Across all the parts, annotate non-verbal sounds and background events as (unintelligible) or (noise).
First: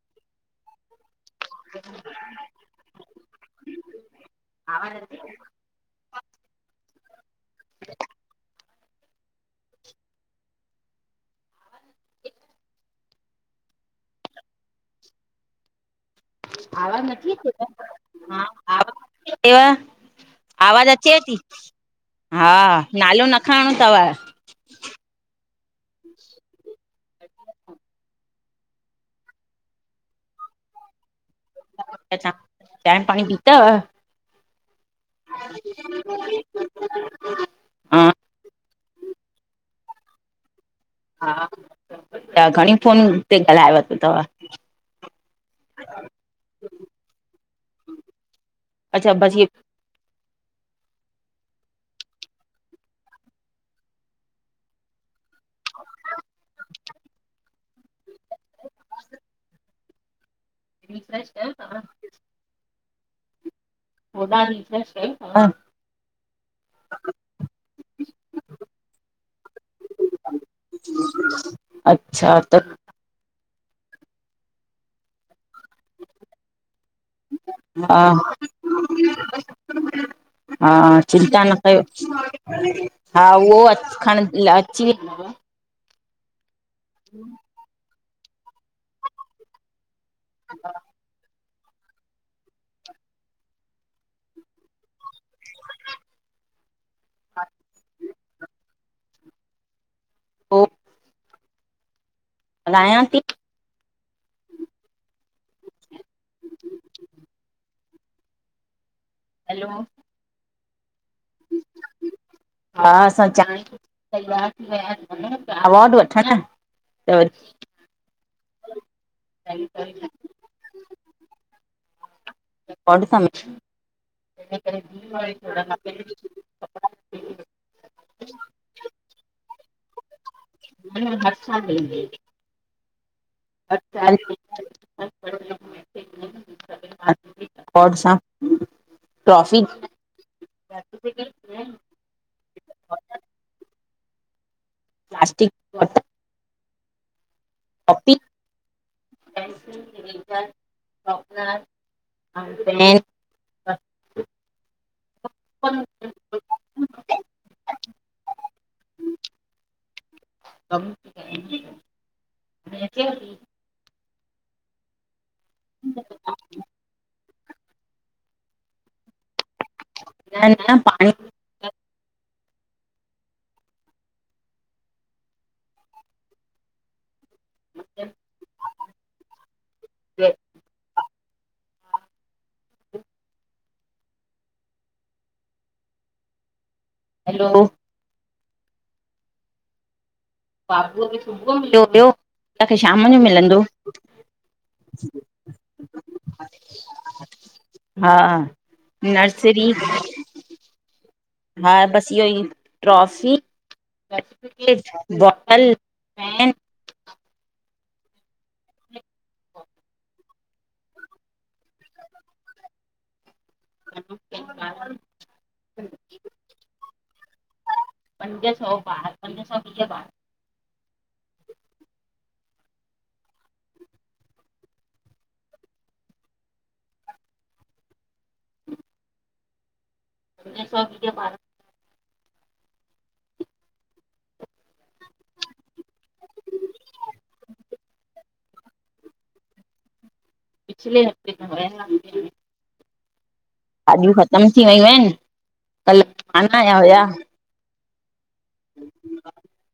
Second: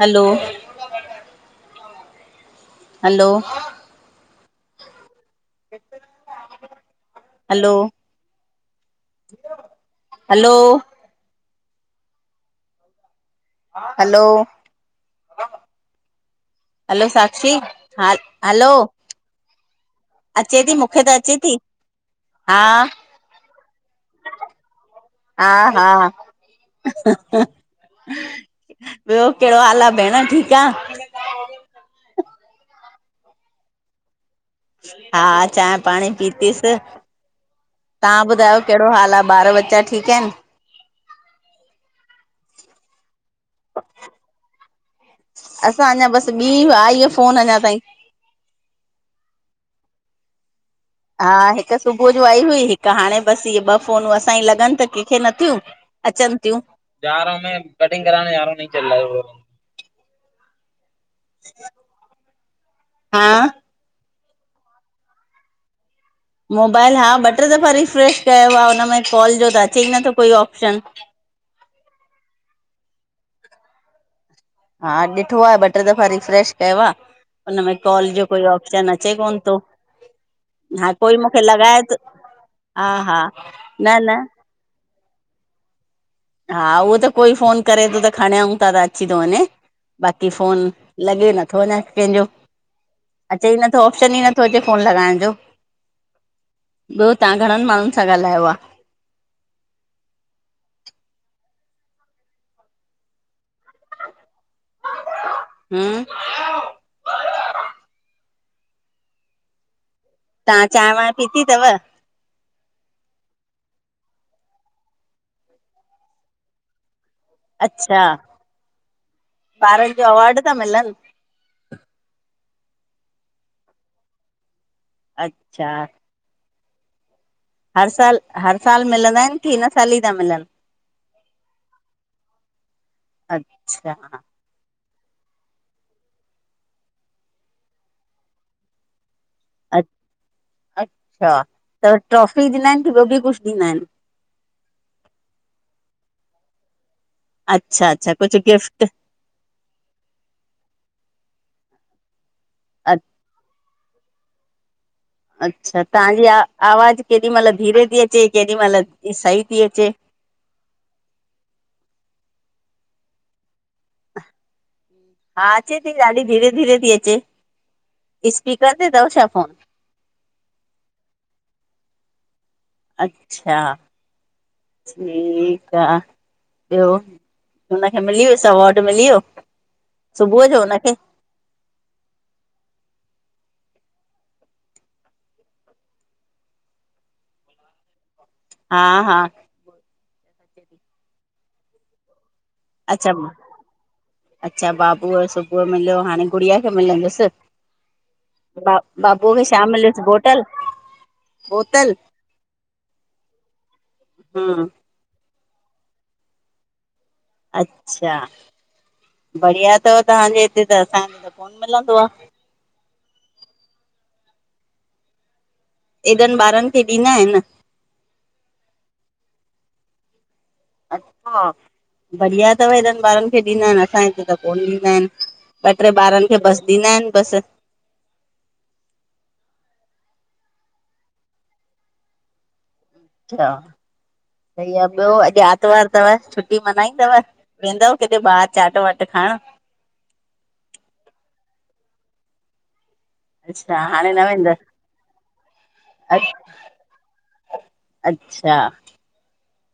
हलो हलो (unintelligible) आवाज अचे थी? हलो हलो हलो आवाज़ हलो न थी साक्षी अचेव? हलो हा (unintelligible) अचे थी आवाज़ मूंखे त अचे थी, हा नालो न खणो तव हा हा ॿियो कहिड़ो हाल आ भेण, ठीकु आ चांहि पाणी पीतव हा, चांहि पाणी पीतीसि हा तव्हां ॿुधायो कहिड़ो हाल आ? ॿार ॿच्चा ठीकु आहिनि? हा, तव्हां घणयुनि फोन ते ॻाल्हायो तव? असां अञां बसि ॿी आई आहे फोन अञां ताईं अच्छा (unintelligible) हा हिकु सुबह जो आई हुई हिकु हाणे बसि इहे ॿ फोनूं, असांजूं लॻनि त कंहिंखे नथियूं अचनि थियूं, जा रहा हूं में कटिंग कराने जा रहा नहीं चल रहा वो रिफ्रेश कयो तव? हा होॾां रिफ्रेश कयो तव? मोबाइल, हा ॿ टे दफ़ा रीफ्रेश कयो आए उन में कॉल जो त अचे ई नथो कोई ऑप्शन अच्छा त हा ॾिठो आहे, ॿ टे दफ़ा रिफ्रेश कयो आहे हुनमें हा कॉल जो कोई ऑप्शन अचे कोन थो हा कोई मूंखे चिंता न लॻाए कयो थो हा उहो अ न न खण अची वेंदो आ न हा उहो त कोई फ़ोन करे तो त खणयऊं तर अची तो वञे बाक़ी फ़ोन लॻे न थो अञा कंहिंजो अचे ई नथो ऑप्शन ई नथो अचे फ़ोन लॻाइण जो ॿियो तां घणनि माण्हुनि सां ॻाल्हायो आ ओ हलायां ती हम्म हलो तां चाय वाय हा असां चाय तैयार (unintelligible) अवॉड वठण त अच्छा ॿारनि जो अवार्ड अवॉर्ड ता मिलनि अच्छा (inaudible) हर साल हर साल मिलंदा आइनि की हिन साल ई ता मिलनि हर साल मिलंदा अच्छा आइनि हर साल मिलंदा आइनि (inaudible) अ अच्छा त ट्रॉफ़ी ॾींदा आइनि की ॿियो बि कुछ ॾींदा आइनि प्लास्टिक वठ अच्छा अच्छा कुझु गिफ्ट (unintelligible) अ (inaudible) अच्छा बचपन तांजी आ आवाज केॾी महिल धीरे ती अचे केॾी महिल सही ती अचे (unintelligible) हा अचे ती ॾाढी धीरे धीरे ती अचे इस्पीकर ते तव छा फोन न न पाणी अच्छा ठीकु आ ॿियो उनखे मिली वियस अवॉड मिली वियो सुबुह जो उनखे हलो हा हा बाबूअ खे सुबुयो मिलियो हुयो तांखे अच्छा शाम जो मिलंदो अच्छा बाबूअ यो सुबुह मिलियो, हाणे गुड़ियाअ खे मिलंदसि हा बा बाबूअ खे छा नर्सरी मिलियसि? बोटल? हा बोतल बस इओ ई ट्रॉफ़ी हम्म (unintelligible) हल ऐं अच्छा बढ़िया थव तव्हांजे हिते त असांखे त कोन मिलंदो आ (inaudible) एॾनि ॿारनि खे ॾींदा आइनि पंज सौ ॿार पंज सौ वीय ॿार अच्छा! बढ़िया थव हेॾनि ॿारनि खे ॾींदा आइनि असांए हिते त कोन ॾींदा आइनि। ॿ ट्रे ॿारनि खे बसि ॾींदा आइनि बसि (inaudible) ऐं सौॻी भार अच्छा सही आ ॿियो अॼु आरतवार थव छुटी मल्हाईंदव वेंदव किथे ॿाहिर चाट वाट हें पिछले हफ़्ते त विया वासी अच्छा भाॼियूं हाणे न ख़तम वेंदव थी वयूं आइनि। कल अ कान आया हुया? अच्छा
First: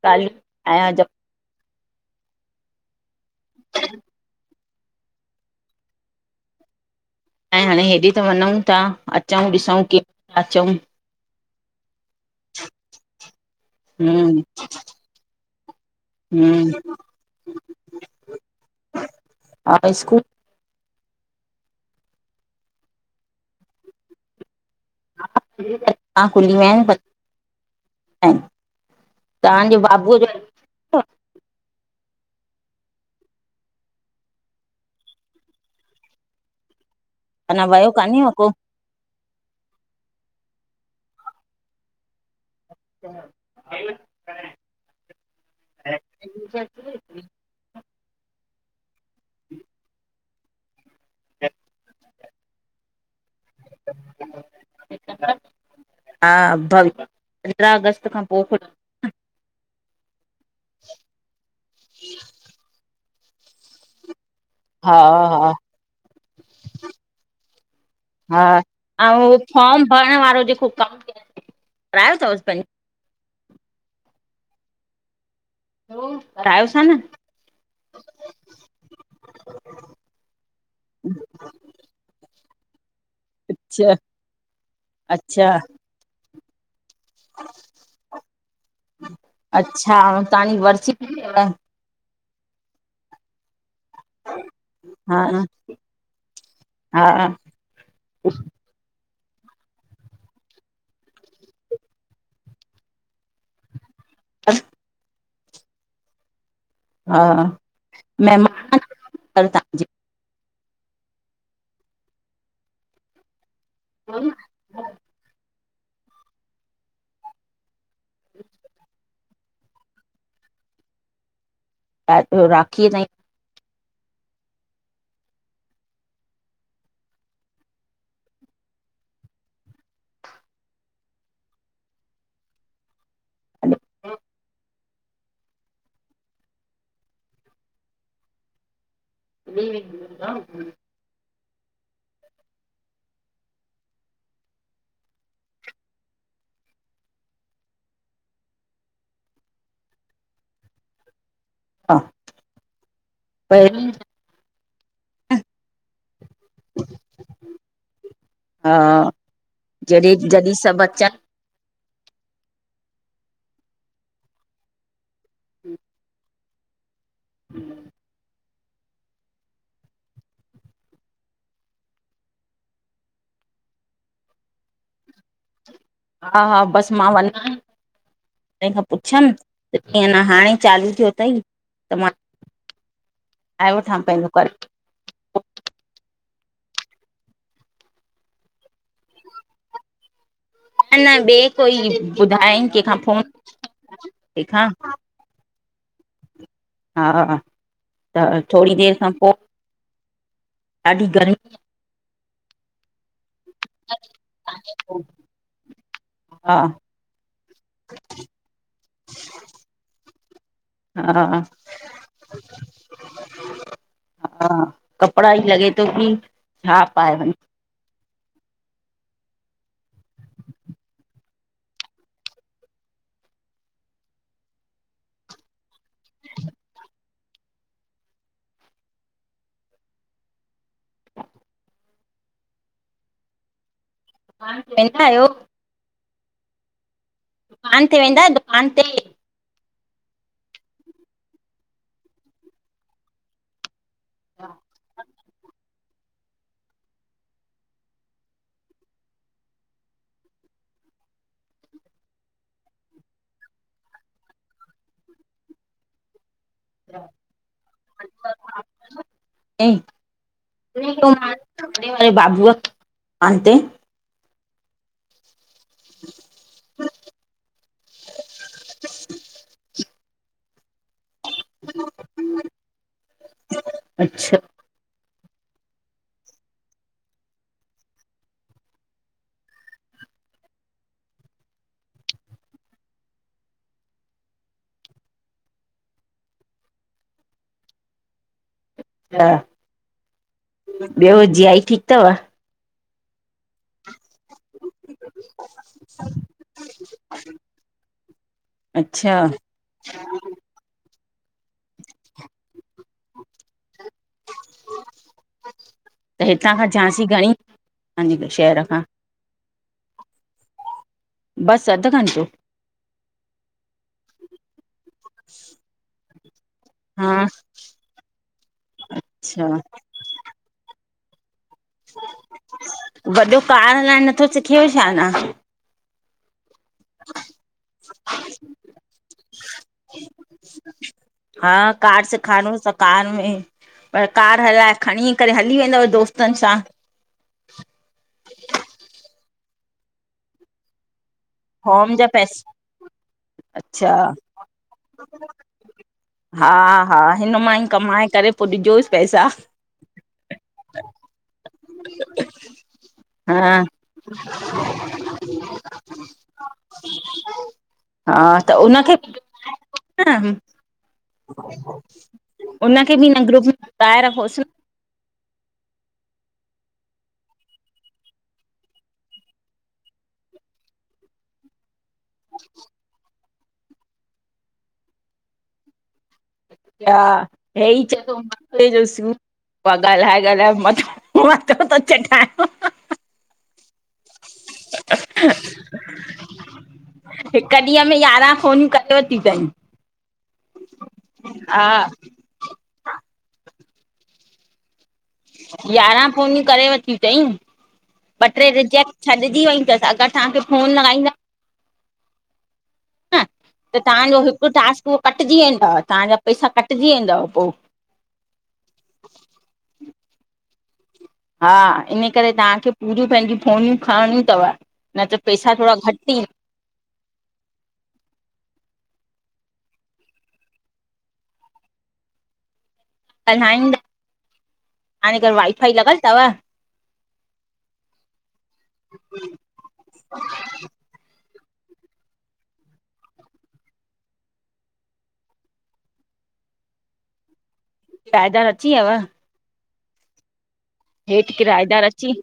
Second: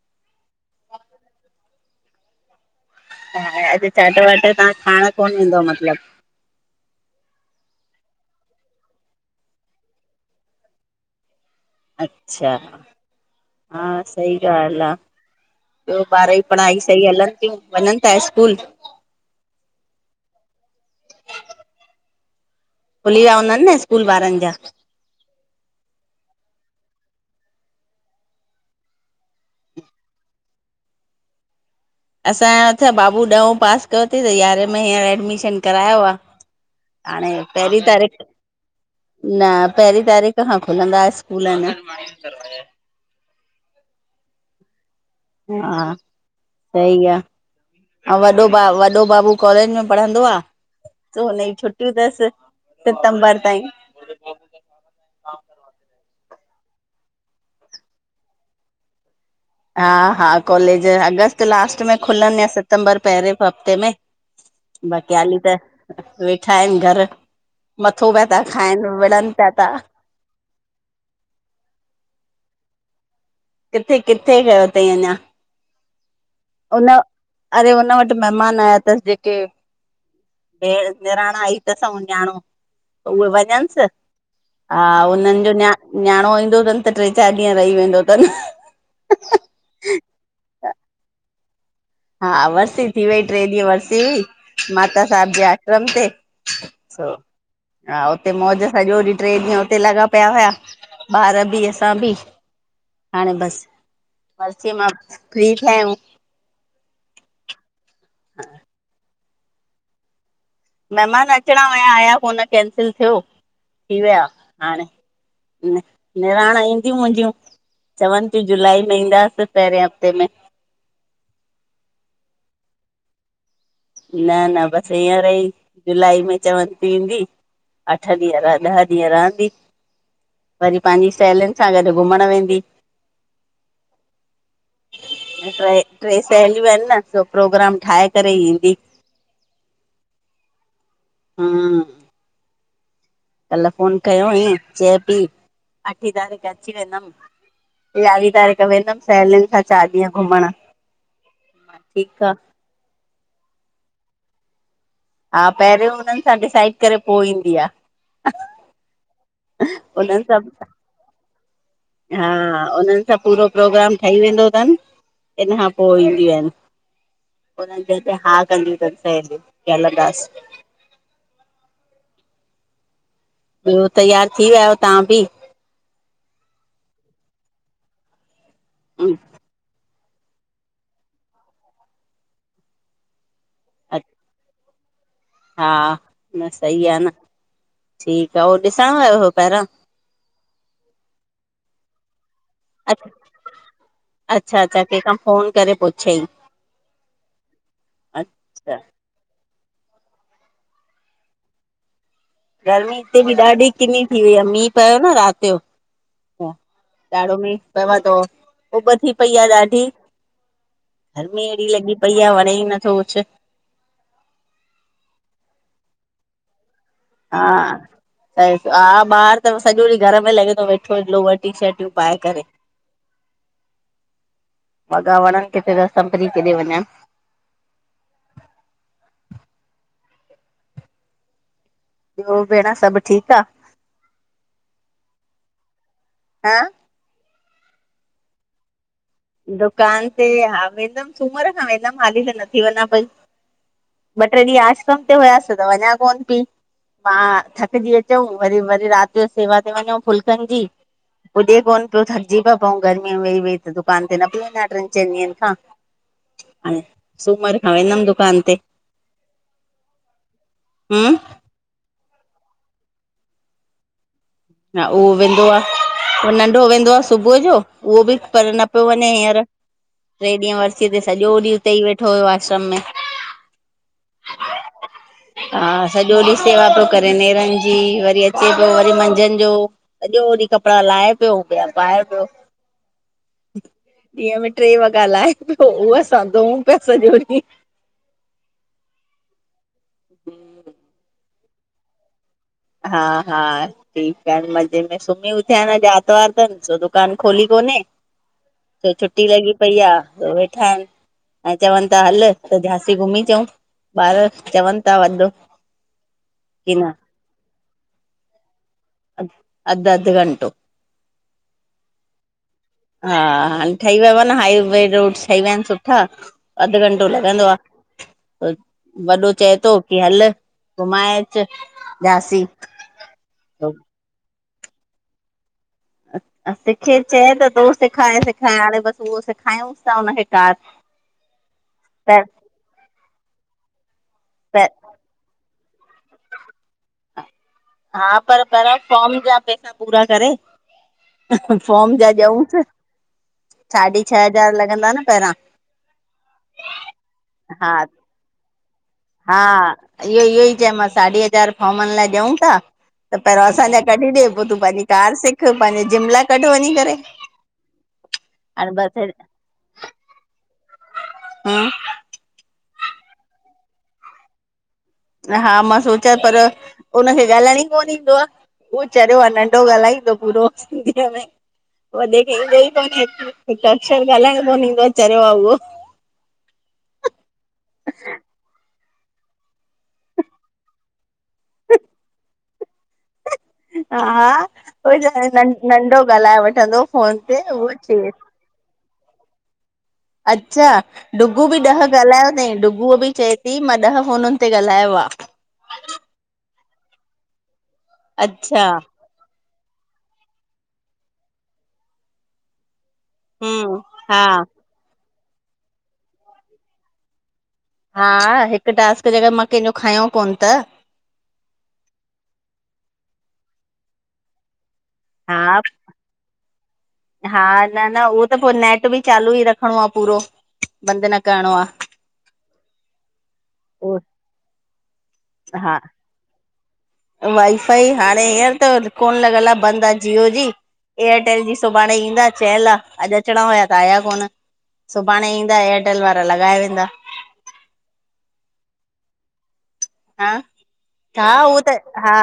ॻाल्हियूं आया जो ऐं अॼु चाट वाट तां खाइण कोन विंदो मतलबु ऐं हाणे हेॾे त वञउं था अचंऊ ॾिसंऊ की अचंऊ अच्छा हा सही हम्म ॻाल्हि आ ॿियो ॿार ई हम्म पढ़ाई सही हलनि थियूं वञनि था स्कूल हा स्कूल खुली विया हूंदा न स्कूल ॿारनि जा हा खुली विया आहिनि तव्हांजे बाबूअ जो असांयो छा बाबू ॾहों पास कयो थई त यारहें में हींअर एडमिशन करायो आ हाणे अञा पहिरी वियो तारीख़ कान्हे को न पहिरी तारीख़ खां खुलंदा स्कूल में (inaudible) हा सही आ अऊ वॾो भा वॾो बाबू कॉलेज में पढ़ंदो आ। सो हुनयू छुटीयूं तस सितम्बरु (inaudible) हा भई पंद्रहं अगस्त खां पोइ खुल हा हा कॉलेज अगस्तु लास्ट में खुलनि या सितंबर पहिरें हफ़्ते में हा बाक़ी हाली हा त वेठा आहियुं घर मथो पिया था हा खाइनि ऐं विढ़नि उहो पिया था। फॉर्म भरण (unintelligible) किथे किथे कयो तई अञा। (unintelligible) उन न? अरे उन वटि मेहमान आया थस जेके निराणु आई तसि ऐं न्यााणो उहे वञंसि अच्छा हा हुन्हनि अच्छा जो न्या न्याणो ईंदो थन त ट्रे चार ॾींहु रई वेंदो तन। अच्छा ऐं तव्हांजी वरसी हा हा वर्सी थी वई ट्रे ॾींहु हुअसि हुई माता साहिब जे हा आश्रम ते सो हा हा हुते मौज सॼो ॾींहु ट्रे ॾींहु हुते लॻा पिया हुया ॿार बि, असां बि, हाणे बसि। वर्सीय मां फ्री थ्या आयूं हा मेहमान तव्हांजी। मेहमान अचणा वया आया कोन कैंसिल थियो, थी विया हाणे निराण ईंदियूं मुंहिंजियुं चवनि थियूं जुलाई में ईंदासीं पहिरिये हफ़्ते में। ऐं पै राखीअ ताईं न न बसि हींअर ई जुलाई में चवनि थी ईंदी अठ ॾींहु रह ॾह ॾींहु रहंदी वरी पंहिंजी सहेलीयुनि सां गॾु घुमण वेंदी ट्रे ट्रे सहेलियूं आहिनि न पो प्रोग्राम ठाहे करे ईंदी (unintelligible) हम कल् फोन कयो वई चए पई अठी तारीख़ अची वेंदमि। यारहीं तारीख़ वेंदमि सहेलियुनि खां चार ॾींहं घुमण। ठीक आ। (unintelligible) हा पहिरियों हुननि डिसाइड करे पो ईंदी आ, हा जॾहिं हुननि सभ जॾहिं सभु अचनि हा उन्हनि सां पूरो प्रोग्राम ठही वेंदो थन हुनखां पो ईंदियूं आहिनि। उनंद (unintelligible) हां कंदी तस की हलंदास। ॿियो तियार थी विया आहियो तव्हां बि। हा हा बसि मां वञा तंहिं खां पुछियमि। ई न हाणे चालू थियो अथई त मां आयोठां पंहिंजो करे। हा न सही आहे न। ठीकु आहे उह ॾिसण वार हुयो पहिरयो न न ॿि कोई ॿुधायई कंहिंखा फोन ठीक अच्छा अच्छा आहे। कंहिंखां फ़ोन करे पुछयहि हा त थोड़ी देर खां पो। अयं ॾाढी गरमी। गर्मी हिते बि ॾाढी किनी थी वई आहे मीअ पियो न राति ॼो। हा ॾाडो मीअ पयो आहे (unintelligible) उॿ थी वयी आहे ॾाडी। हा गर्मी हा अहिड़ी लॻी पई आहे वणे ई नथो कुछ। हा कपिड़ा ई तो ह छा पाए वञ हा हा ॿार त सॼो ॾींहुं घर में लॻे थो वेठो लोवर टीशर्टियूं पाए करे। (inaudible) वॻा वणनि किथे सभु केॾे वञा। ॿियो भेण सभु ठीकु आ। (unintelligible) हा दुकान ते वेंदा दुकान ते। दुकान ते हा वेंदमि सूमर खां वेंदमि हाली त न थी वञा पई। ॿ ट्रे ॾींहं आश्रम ते हुयासीं त वञा कोन पई। मां थकजी अचूं वरी वरी राति जो सेवा ते वञूं फुल्कनि जी। पुॾे कोन पियो थकिजी पिया पऊं गर्मी वेई वेई त। (unintelligible) ते नथी वञा ट्रिन चईंन ॾियन खां। हाणे सूमर खां वेंदमि दुकान ते। हम्म बाबू (unintelligible) हा उहो वेंदो आहे नंढो वेंदो आहे सुबुह जो उहो बि करें न पियो वञे हींअर। ट्रे ॾींहं वरसी ते सॼो ॾींहुं उते ई वेठो हुयो आश्रम में। अच्छा हा सॼो ॾींहुं सेवा पियो करे नेरनि जी वरी अचे पियो वरी मंझन। सॼो ॾींह कपड़ा लाहे पियो ॿिया पाए पियो। ॾींहं में ट्रे वॻा लाहे पियो उहो असां धोऊं पया सॼो ॾींह। (unintelligible) ॿियो जीजाजी ठीक तव। हा हा ठीकु आहिन मज़े में सुम्ही उथिया न आरतवार अथनि दुकानु खोली कोन्हे। त अच्छा छुटी लॻी पई आहे त वेठा आहिनि। ऐं चवनि था हल त झांसी घुमी अचऊूं ॿार चवनि था (unintelligible) त हितां खां की न झांसी घणी (unintelligible) शहरखां अध अध घंटो बस अध घन्टो हा हाणे ठही वियो आहे न हाईवे रोड्स ठही विया आहिनि सुठा। अधु घंटो हा लॻंदो आहे वॾो अच्छा चए थो की हल घुमाए। झांसी। पाड़ हला ऐड़ नथो सिखेव छा अना। सिखे चई त तो सेखार सेखारां हाणे बसि उहो सेखायूस था हुनखे कार हा कार त सैखारूस त कार में। पर कार त हलाए खणी करे हली वेंदव दोस्तनि सां। हा पर कराए फॉर्म जा पैसा पूरा करे। फॉम होम जा पैसा ॾऊस साढी अच्छा छह हज़ार लॻंदा न पहिरां। हा हा हिन मां ई हा कमाए करे पोइ ॾिजोसि पैसा हा इहो इहो ई चयोमांसि साढी हज़ार फॉर्म लाइ ॾियूं था। त हा पहिरों असांजा कढी ॾे पोइ तूं पंहिंजी कार सिख पंहिंजे जिम लाइ कढु वञी करे। हा त हाणे हुनखे बसि हा (unintelligible) हुननखे बि हिन ग्रुप में (unintelligible) रखोसि हा मां सोचां पर हुननखे ॻाल्हाइण ई कोन ईंदो आहे उहो चरियो आहे नंढो ॻाल्हाईंदो पूरो सिंधीअ में वधीक ईंदो ई कोन हिकु अक्षर ॻाल्हाइण कोन ईंदो आहे चरियो आहे उहो। न हा हे ई चए थो मथे जो ॻाल्हाए ॻाल्हाए मथो मथो तो चटाए। हा हा उई त नंढो ॻाल्हाए वठंदो फ़ोन ते हिक उहो ॾींहं में चे। यारहं (unintelligible) अच्छा डुगू बि हा ॾह ॻाल्हायो अथई डुगू बि। चए थी मां ॾह फ़ोनुनि ते ॻाल्हायो आ। यारहां फोनियूं करे वठियूं अथई ॿ टे अच्छा रिजेक्ट छॾिजी वई। अगर तव्हांजो फोन न आयी ना। (unintelligible) (unintelligible) हम्म तव्हांजो हा हिकु टास्क उहो कटिजी वेंदव तव्हांजा पैसा कटिजी वेंदव पो। हा हिकु टास्क जे अगर मां कंहिंजो खयों कोन्ह त। हा इन करे तव्हांखे पूरियूं पंहिंजी फोनियूं खणणियूं थव। न त हा पैसा थोड़ा घटि ई। हा न न उहो त पो नेट बि चालू ई रखड़ो आहे पूरो। बंद न करड़ो आ। ओ (unintelligible) घर वाइ फाइ हा लॻल थव। वाईफाई हाणे हींअर त कोन लॻल आहे बंदि आहे जिओ जी एयर। (unintelligible) जी सुभाणे ईंदा चयल आहे अॼु अचणा हुया त आया कोन। सुभाणे ईंदा एयरटेल वारा लॻाए वेंदा। (unintelligible) अची यव। हा हा उ त किराएदार अची हा।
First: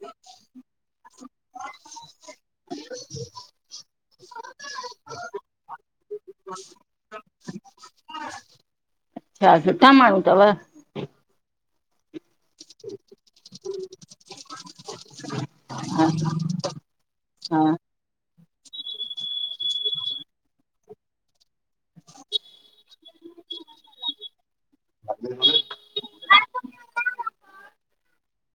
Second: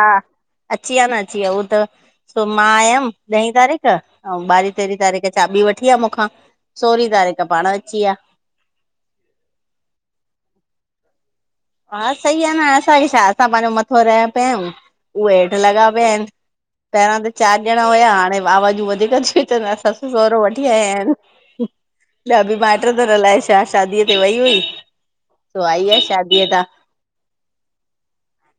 अची विया न अची विया उहो त सो मां आयमि ॾहीं तारीख़ ऐं ॿारहीं तेरहीं तारीख़ चाॿी। (unintelligible) वठी आ आहे मूंखां सोरहीं तारीख पाण अची या अच्छा सुठा माण्हू थव। हा सही आहे न असांखे छा असां पंहिंजो मथो रहया पिया आहियूं उहे हेठि लॻा पिया आहिनि। पहिरां त चार हा ॼणा हुया हाणे आवाजूं वधीक थी वियूं अचनि ससु सहुरो वठी आया आहिनि। (inaudible) ॾबी माइट तन अलाए छा शादीअ ते वई हुई तो आई आहे शादी। (unintelligible)